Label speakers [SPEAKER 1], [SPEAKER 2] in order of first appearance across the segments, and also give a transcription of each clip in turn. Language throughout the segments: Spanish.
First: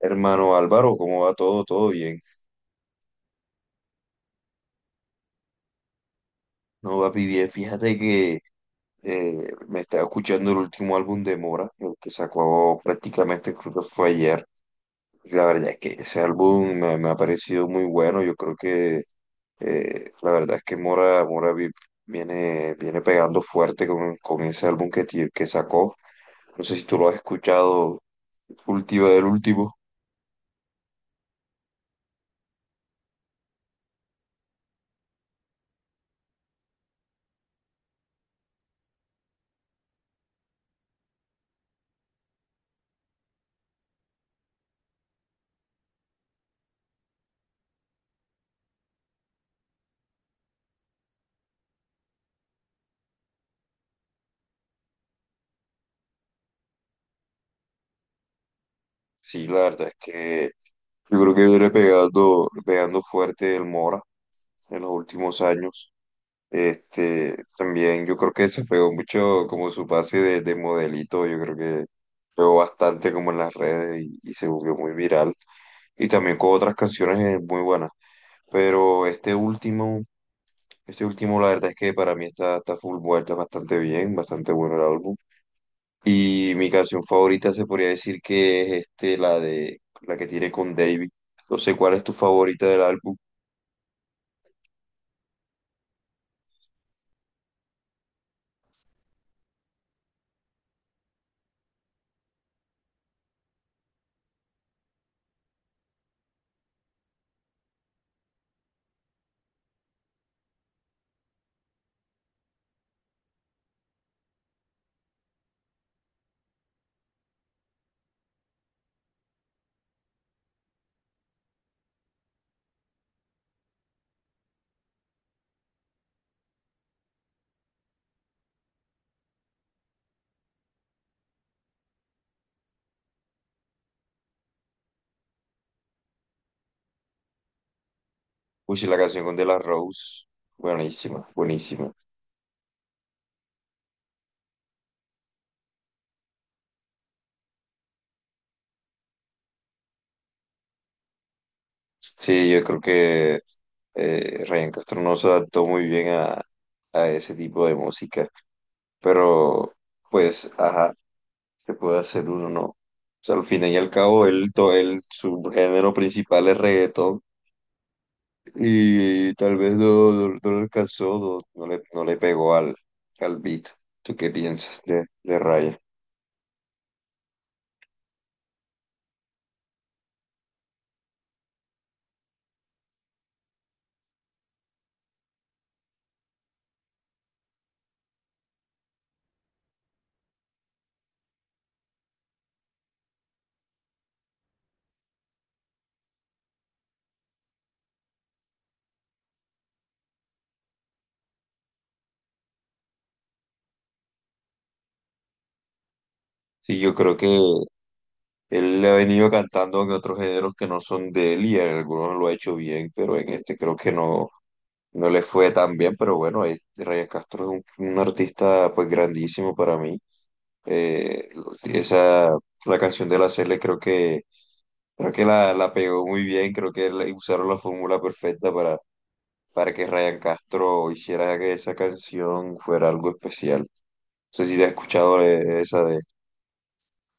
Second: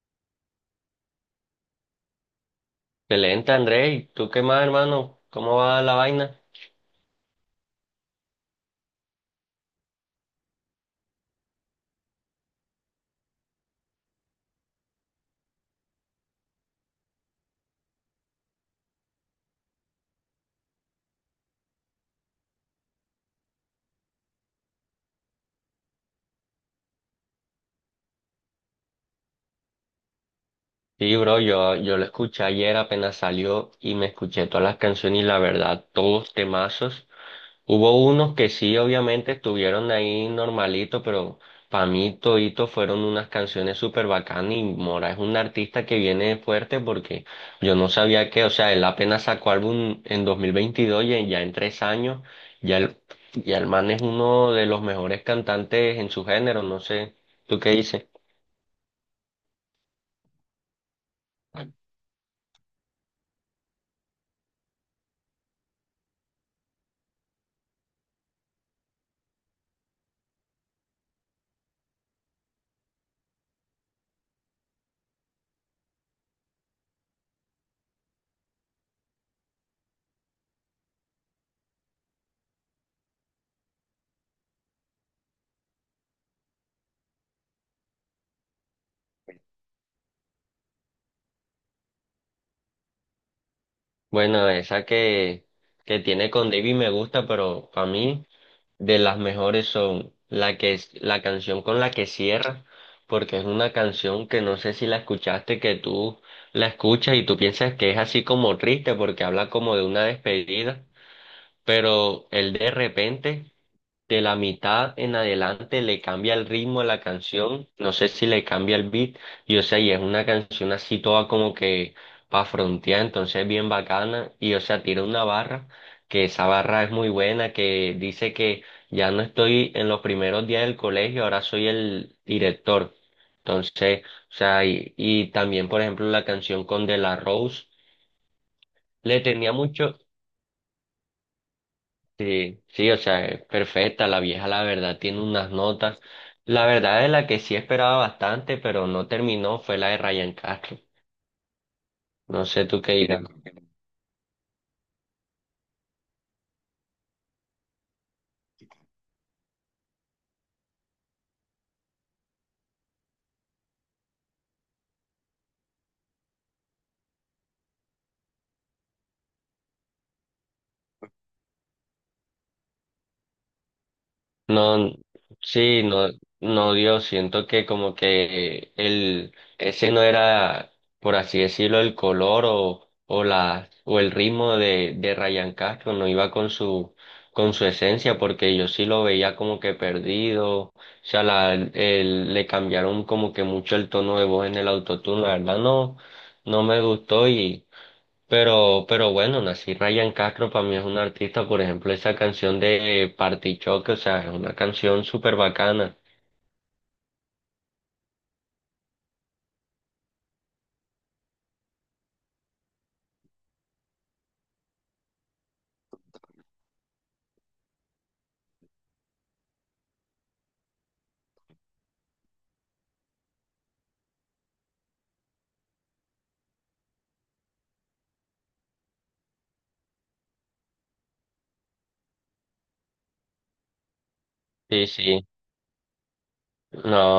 [SPEAKER 1] Hermano Álvaro, ¿cómo va todo? ¿Todo bien?
[SPEAKER 2] Excelente, André. ¿Y tú qué más, hermano? ¿Cómo va la vaina?
[SPEAKER 1] No, papi, bien. Fíjate que me estaba escuchando el último álbum de Mora, el que sacó prácticamente, creo que fue ayer. Y la verdad es que ese álbum me ha parecido muy bueno. Yo creo que la verdad es que viene pegando fuerte con ese álbum que sacó. No sé si tú lo has escuchado, último del último.
[SPEAKER 2] Sí, bro, yo lo escuché ayer, apenas salió y me escuché todas las canciones y la verdad, todos temazos. Hubo unos que sí, obviamente, estuvieron ahí normalito, pero para mí todito fueron unas canciones súper bacanas y Mora es un artista que viene fuerte porque yo no sabía que, o sea, él apenas sacó álbum en 2022 y ya en 3 años, ya el, ya el man es uno de los mejores cantantes en su género, no sé, ¿tú qué dices?
[SPEAKER 1] Sí, la verdad es que yo creo que viene pegando fuerte el Mora en los últimos años. Este, también yo creo que se pegó mucho como su pase de modelito, yo creo que pegó bastante como en las redes y se volvió muy viral. Y también con otras canciones muy buenas. Pero este último la verdad es que para mí está full vuelta, bastante bien, bastante bueno el álbum. Y mi canción favorita se podría decir que es este, la de la que tiene con David. No sé cuál es tu favorita del álbum.
[SPEAKER 2] Bueno, esa que tiene con David me gusta, pero para mí de las mejores son la que es la canción con la que cierra, porque es una canción que no sé si la escuchaste, que tú la escuchas y tú piensas que es así como triste porque habla como de una despedida, pero el de repente de la mitad en adelante le cambia el ritmo a la canción, no sé si le cambia el beat, y o sea, y es una canción así toda como que pa' frontear, entonces bien bacana, y o sea, tira una barra, que esa barra es muy buena, que dice que ya no estoy en los primeros días del colegio, ahora soy el director. Entonces, o sea, y también, por ejemplo, la canción con De La Rose,
[SPEAKER 1] Uy, sí, la
[SPEAKER 2] le
[SPEAKER 1] canción con De
[SPEAKER 2] tenía
[SPEAKER 1] La
[SPEAKER 2] mucho.
[SPEAKER 1] Rose. Buenísima, buenísima.
[SPEAKER 2] Sí, sí, o sea, es perfecta, la vieja la verdad tiene unas notas. La verdad es la que sí esperaba bastante, pero no terminó, fue la de Ryan Castro. No
[SPEAKER 1] Sí, yo
[SPEAKER 2] sé
[SPEAKER 1] creo
[SPEAKER 2] tú qué dirás.
[SPEAKER 1] que Ryan Castro no se adaptó muy bien a ese tipo de música. Pero, pues, ajá, se puede hacer uno, ¿no? O sea, al fin y al cabo, él, su género principal es reggaetón. Y tal vez no le alcanzó, no le pegó al beat. ¿Tú qué piensas
[SPEAKER 2] No,
[SPEAKER 1] de Raya?
[SPEAKER 2] sí, no, no dio. Siento que como que ese no era, por así decirlo, el color o el ritmo de Ryan Castro, no iba con su esencia, porque yo sí lo veía como que perdido. O sea, le cambiaron como que mucho el tono de voz en el autotune. La verdad no, no me gustó pero bueno, Nací Ryan Castro para mí es un artista, por ejemplo, esa canción de Party Choque, o sea, es una canción súper bacana.
[SPEAKER 1] Sí, yo creo que él le ha venido cantando en otros géneros que no son de él y en algunos lo ha hecho bien, pero en este creo que no, no le fue tan bien. Pero bueno, Ryan Castro es un artista pues grandísimo para mí. Eh, esa, la canción de la Cele creo que la pegó muy bien, creo que le- usaron la fórmula perfecta para que Ryan Castro hiciera que esa canción fuera algo especial. No sé si te has
[SPEAKER 2] Sí,
[SPEAKER 1] escuchado
[SPEAKER 2] sí.
[SPEAKER 1] esa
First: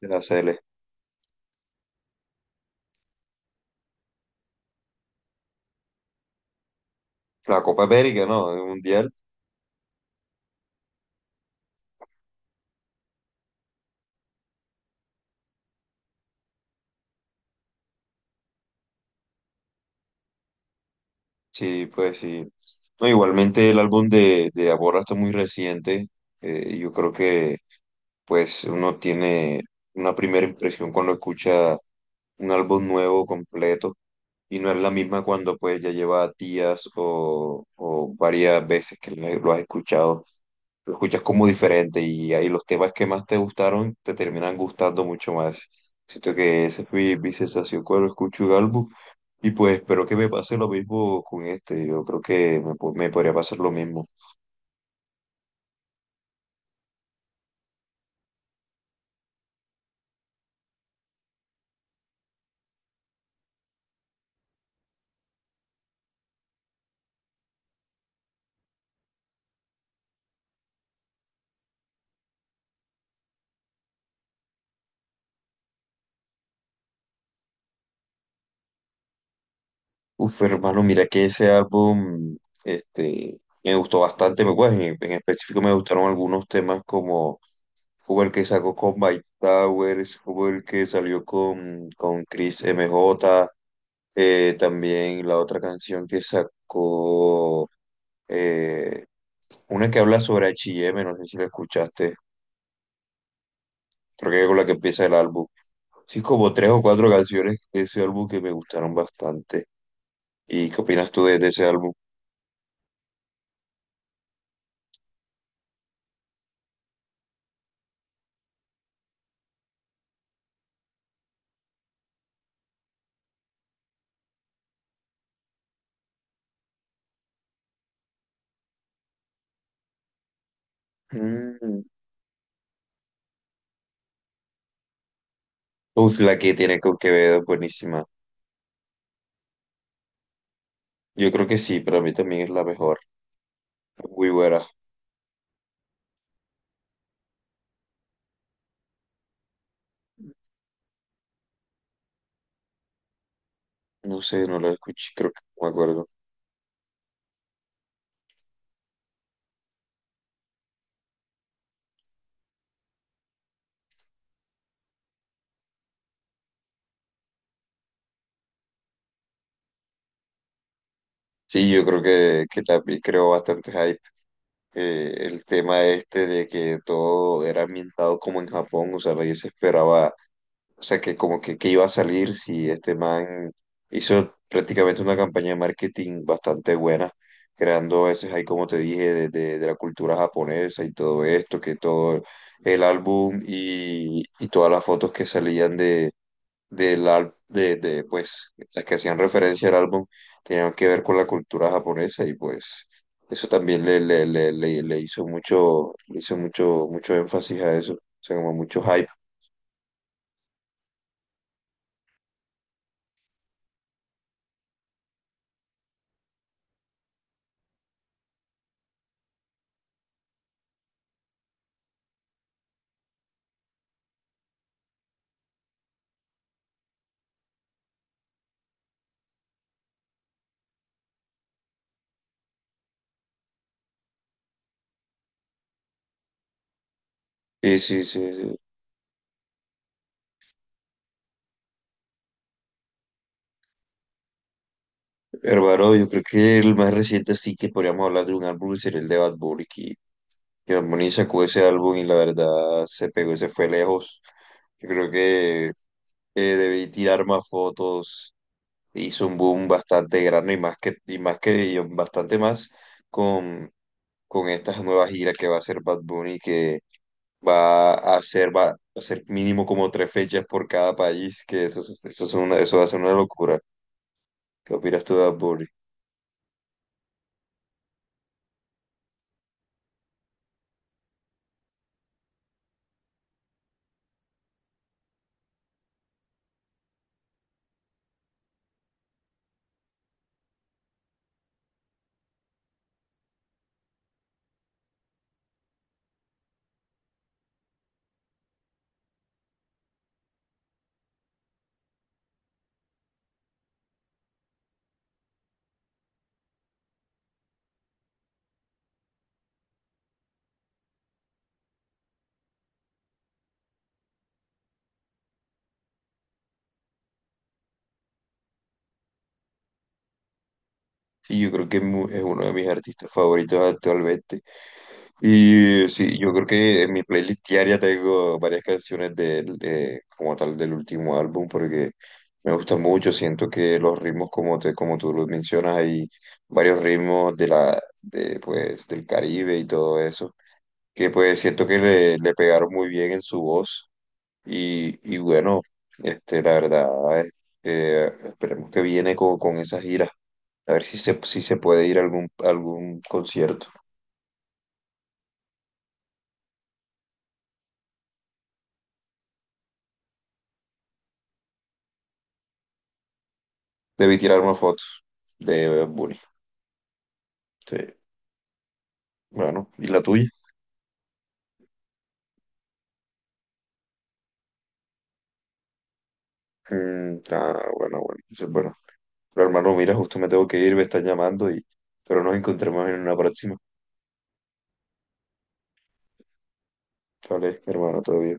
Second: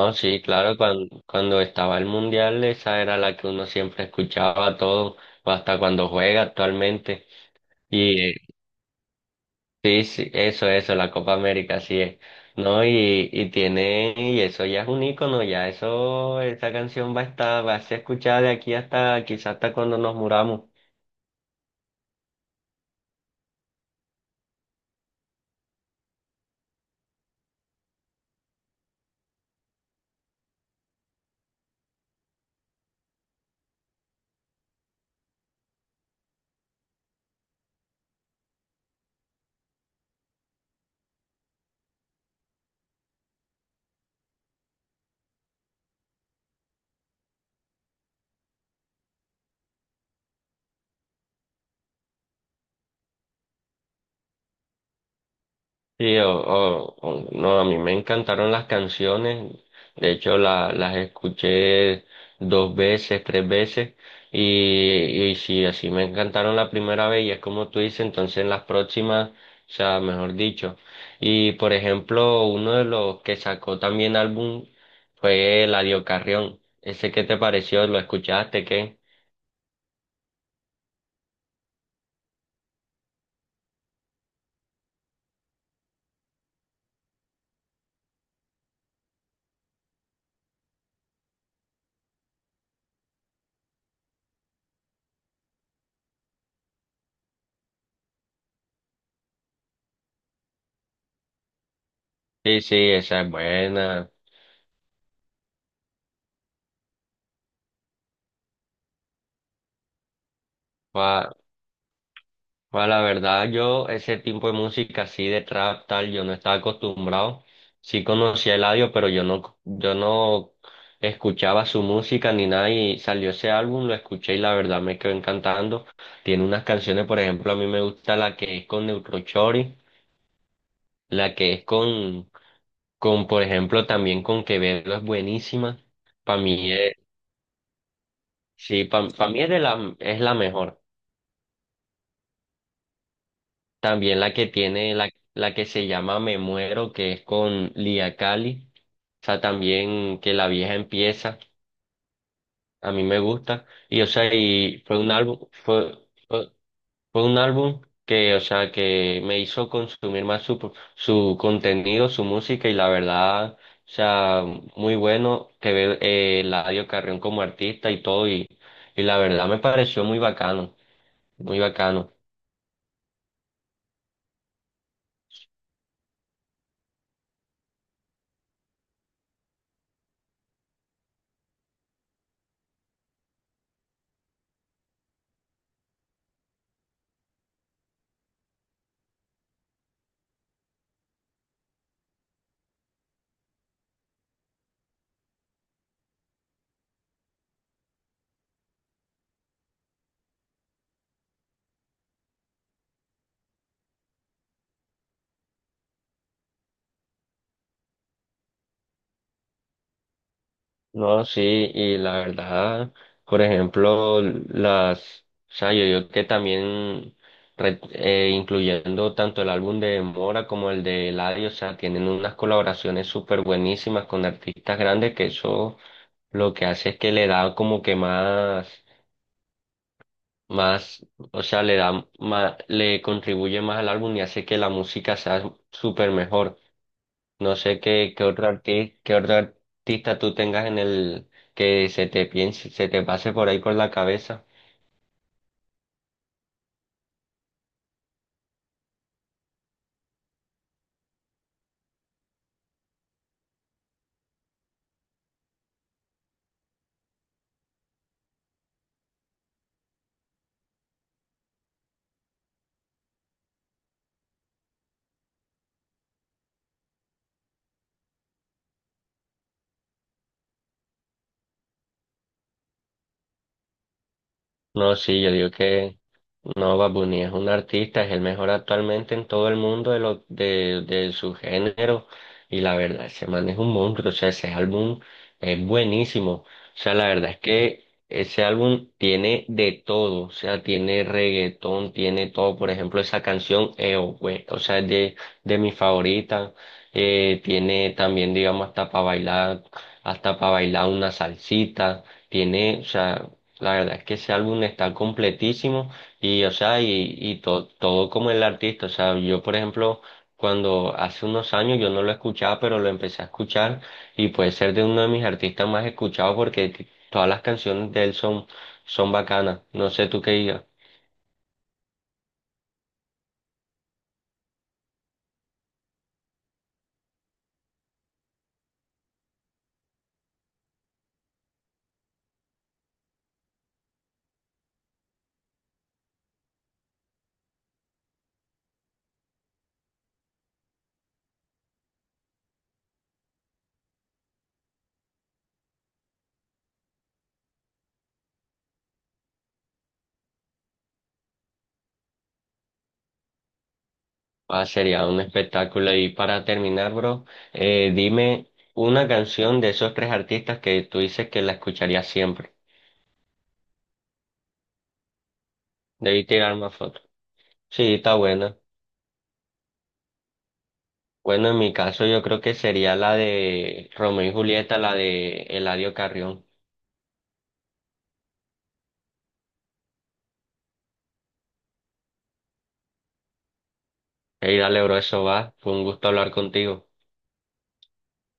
[SPEAKER 1] de la
[SPEAKER 2] sí,
[SPEAKER 1] Cele.
[SPEAKER 2] claro, cuando estaba el mundial, esa era la que uno siempre escuchaba todo, hasta cuando juega actualmente.
[SPEAKER 1] La Copa
[SPEAKER 2] Y
[SPEAKER 1] América, ¿no? El Mundial.
[SPEAKER 2] sí, sí, eso, la Copa América, así es. No, y tiene, y eso ya es un ícono, ya eso, esa canción va a estar, va a ser escuchada de aquí hasta, quizás hasta cuando nos muramos.
[SPEAKER 1] Sí, pues sí. No, igualmente el álbum de Aborra está muy reciente. Yo creo que pues uno tiene una primera impresión cuando escucha un álbum nuevo, completo, y no es la misma cuando pues ya lleva días o varias veces que lo has escuchado. Lo escuchas como diferente y ahí los temas que más te gustaron te terminan gustando mucho más. Siento que esa fue mi sensación cuando escucho un álbum. Y pues espero que me pase lo mismo con este. Yo creo que me, po- me podría pasar lo mismo.
[SPEAKER 2] Sí, no, a mí me encantaron las canciones, de hecho las escuché dos veces, tres veces, y sí, así me encantaron la primera vez, y es como tú dices, entonces en las próximas, o sea, mejor dicho. Y por ejemplo, uno de los que sacó también álbum fue Eladio Carrión, ¿ese qué te pareció? ¿Lo escuchaste, qué?
[SPEAKER 1] Uf, hermano, mira que ese álbum, este, me gustó bastante. Me- pues, en específico me gustaron algunos temas como, como el que sacó con Mike Towers, como el que salió con Chris MJ, también la otra canción que sacó, eh, una que habla sobre H y M, no sé si la escuchaste.
[SPEAKER 2] Sí, sí, esa es buena.
[SPEAKER 1] Creo que con la que empieza el álbum. Sí, como tres o cuatro canciones de ese álbum que me gustaron bastante. ¿Y qué opinas tú de ese álbum?
[SPEAKER 2] Pues la verdad, yo ese tipo de música así de trap tal, yo no estaba acostumbrado. Sí conocía el audio, pero yo no escuchaba su música ni nada y salió ese álbum, lo escuché y la verdad me quedó encantando. Tiene unas canciones, por ejemplo, a mí me gusta la que es con Neutrochori, la que es
[SPEAKER 1] Mm.
[SPEAKER 2] con, por ejemplo, también con Quevedo es buenísima.
[SPEAKER 1] Uf, la
[SPEAKER 2] Para
[SPEAKER 1] que
[SPEAKER 2] mí
[SPEAKER 1] tiene
[SPEAKER 2] es,
[SPEAKER 1] con Quevedo, buenísima.
[SPEAKER 2] sí, para mí es la mejor.
[SPEAKER 1] Yo creo que sí, para mí también es la mejor.
[SPEAKER 2] También
[SPEAKER 1] Muy
[SPEAKER 2] la que
[SPEAKER 1] buena.
[SPEAKER 2] tiene, la que se llama Me Muero, que es con Lia Cali. O sea, también que la vieja empieza, a mí me gusta. Y o
[SPEAKER 1] No
[SPEAKER 2] sea,
[SPEAKER 1] sé, no la
[SPEAKER 2] y fue
[SPEAKER 1] escuché,
[SPEAKER 2] un
[SPEAKER 1] creo
[SPEAKER 2] álbum,
[SPEAKER 1] que no me
[SPEAKER 2] fue,
[SPEAKER 1] acuerdo.
[SPEAKER 2] fue, fue un álbum que, o sea, que me hizo consumir más su contenido, su música, y la verdad, o sea, muy bueno que ve Eladio Carrión como artista y todo, y la verdad me pareció muy bacano, muy
[SPEAKER 1] Sí, yo creo
[SPEAKER 2] bacano.
[SPEAKER 1] que también creó bastante hype. El tema este de que todo era ambientado como en Japón, o sea, nadie se esperaba, o sea, que como que iba a salir si este man hizo prácticamente una campaña de marketing bastante buena, creando ese hype como te dije, de la cultura japonesa y todo esto, que todo el álbum y todas las fotos que salían de, del al- de, pues, las que hacían referencia al álbum tenían que ver con la cultura japonesa y pues eso también le hizo mucho, mucho énfasis a eso, o sea, como mucho hype.
[SPEAKER 2] No, sí, y la verdad, por ejemplo, o sea, yo digo que también, incluyendo tanto el álbum de Mora como el de Eladio, o sea, tienen unas colaboraciones súper buenísimas con artistas grandes que eso lo que hace es que le da como que más, más, o sea, le da más, le contribuye más al álbum y hace que la música sea súper mejor. No
[SPEAKER 1] Sí,
[SPEAKER 2] sé
[SPEAKER 1] sí,
[SPEAKER 2] qué, qué
[SPEAKER 1] sí,
[SPEAKER 2] otro
[SPEAKER 1] sí.
[SPEAKER 2] artista, qué otro artista tú tengas en el que se te pase por ahí por la cabeza.
[SPEAKER 1] Hermano, yo creo que el más reciente sí que podríamos hablar de un álbum sería el de Bad Bunny, que Bad Bunny sacó ese álbum y la verdad se pegó, y se fue lejos. Yo creo que debí tirar más fotos, hizo un boom bastante grande y más y bastante más con con estas nuevas giras que va a hacer Bad Bunny, que va a hacer mínimo como tres fechas por cada país, que eso, es una, eso va a ser una locura. ¿Qué
[SPEAKER 2] No,
[SPEAKER 1] opinas tú
[SPEAKER 2] sí,
[SPEAKER 1] de
[SPEAKER 2] yo
[SPEAKER 1] Bad
[SPEAKER 2] digo
[SPEAKER 1] Bunny?
[SPEAKER 2] que no, Bad Bunny es un artista, es el mejor actualmente en todo el mundo de su género, y la verdad, ese man es un monstruo, o sea, ese álbum es buenísimo. O sea, la verdad es que ese álbum tiene de todo, o sea, tiene reggaetón, tiene todo. Por ejemplo, esa canción, o güey, o sea, es de mi favorita. Tiene también, digamos, hasta para bailar una salsita. Tiene, o sea, la verdad es que ese álbum está completísimo y, o sea, todo como el artista. O sea, yo, por ejemplo, cuando hace unos años yo no lo escuchaba, pero lo empecé a escuchar y puede ser de uno de mis artistas más escuchados porque todas las canciones de él son, son, bacanas. No sé tú qué digas.
[SPEAKER 1] Sí, yo creo que es mu- es uno de mis artistas favoritos actualmente. Y sí, yo creo que en mi playlist diaria tengo varias canciones de él, como tal del último álbum, porque me gusta mucho. Siento que los ritmos, como tú los mencionas, hay varios ritmos pues, del Caribe y todo eso, que pues siento que le pegaron muy bien en su voz. Y bueno, este, la verdad, eh, esperemos que viene con esa gira. A ver si se, si se puede ir a algún concierto.
[SPEAKER 2] Ah, sería un espectáculo. Y para terminar, bro, dime una canción de esos tres artistas que tú dices que la escucharías siempre.
[SPEAKER 1] Debí tirar una foto de Bad Bunny.
[SPEAKER 2] Debí tirar más fotos.
[SPEAKER 1] Sí.
[SPEAKER 2] Sí, está buena.
[SPEAKER 1] Bueno, ¿y la tuya?
[SPEAKER 2] Bueno, en mi caso yo creo que sería la de Romeo y Julieta, la de Eladio Carrión.
[SPEAKER 1] Mm, ah, bueno, bueno. Dice, bueno. Pero hermano, mira, justo me tengo que ir, me están llamando y... Pero nos encontremos en una próxima.
[SPEAKER 2] Hey, dale, bro, eso va. Fue un gusto hablar contigo.
[SPEAKER 1] Vale, hermano, todo bien.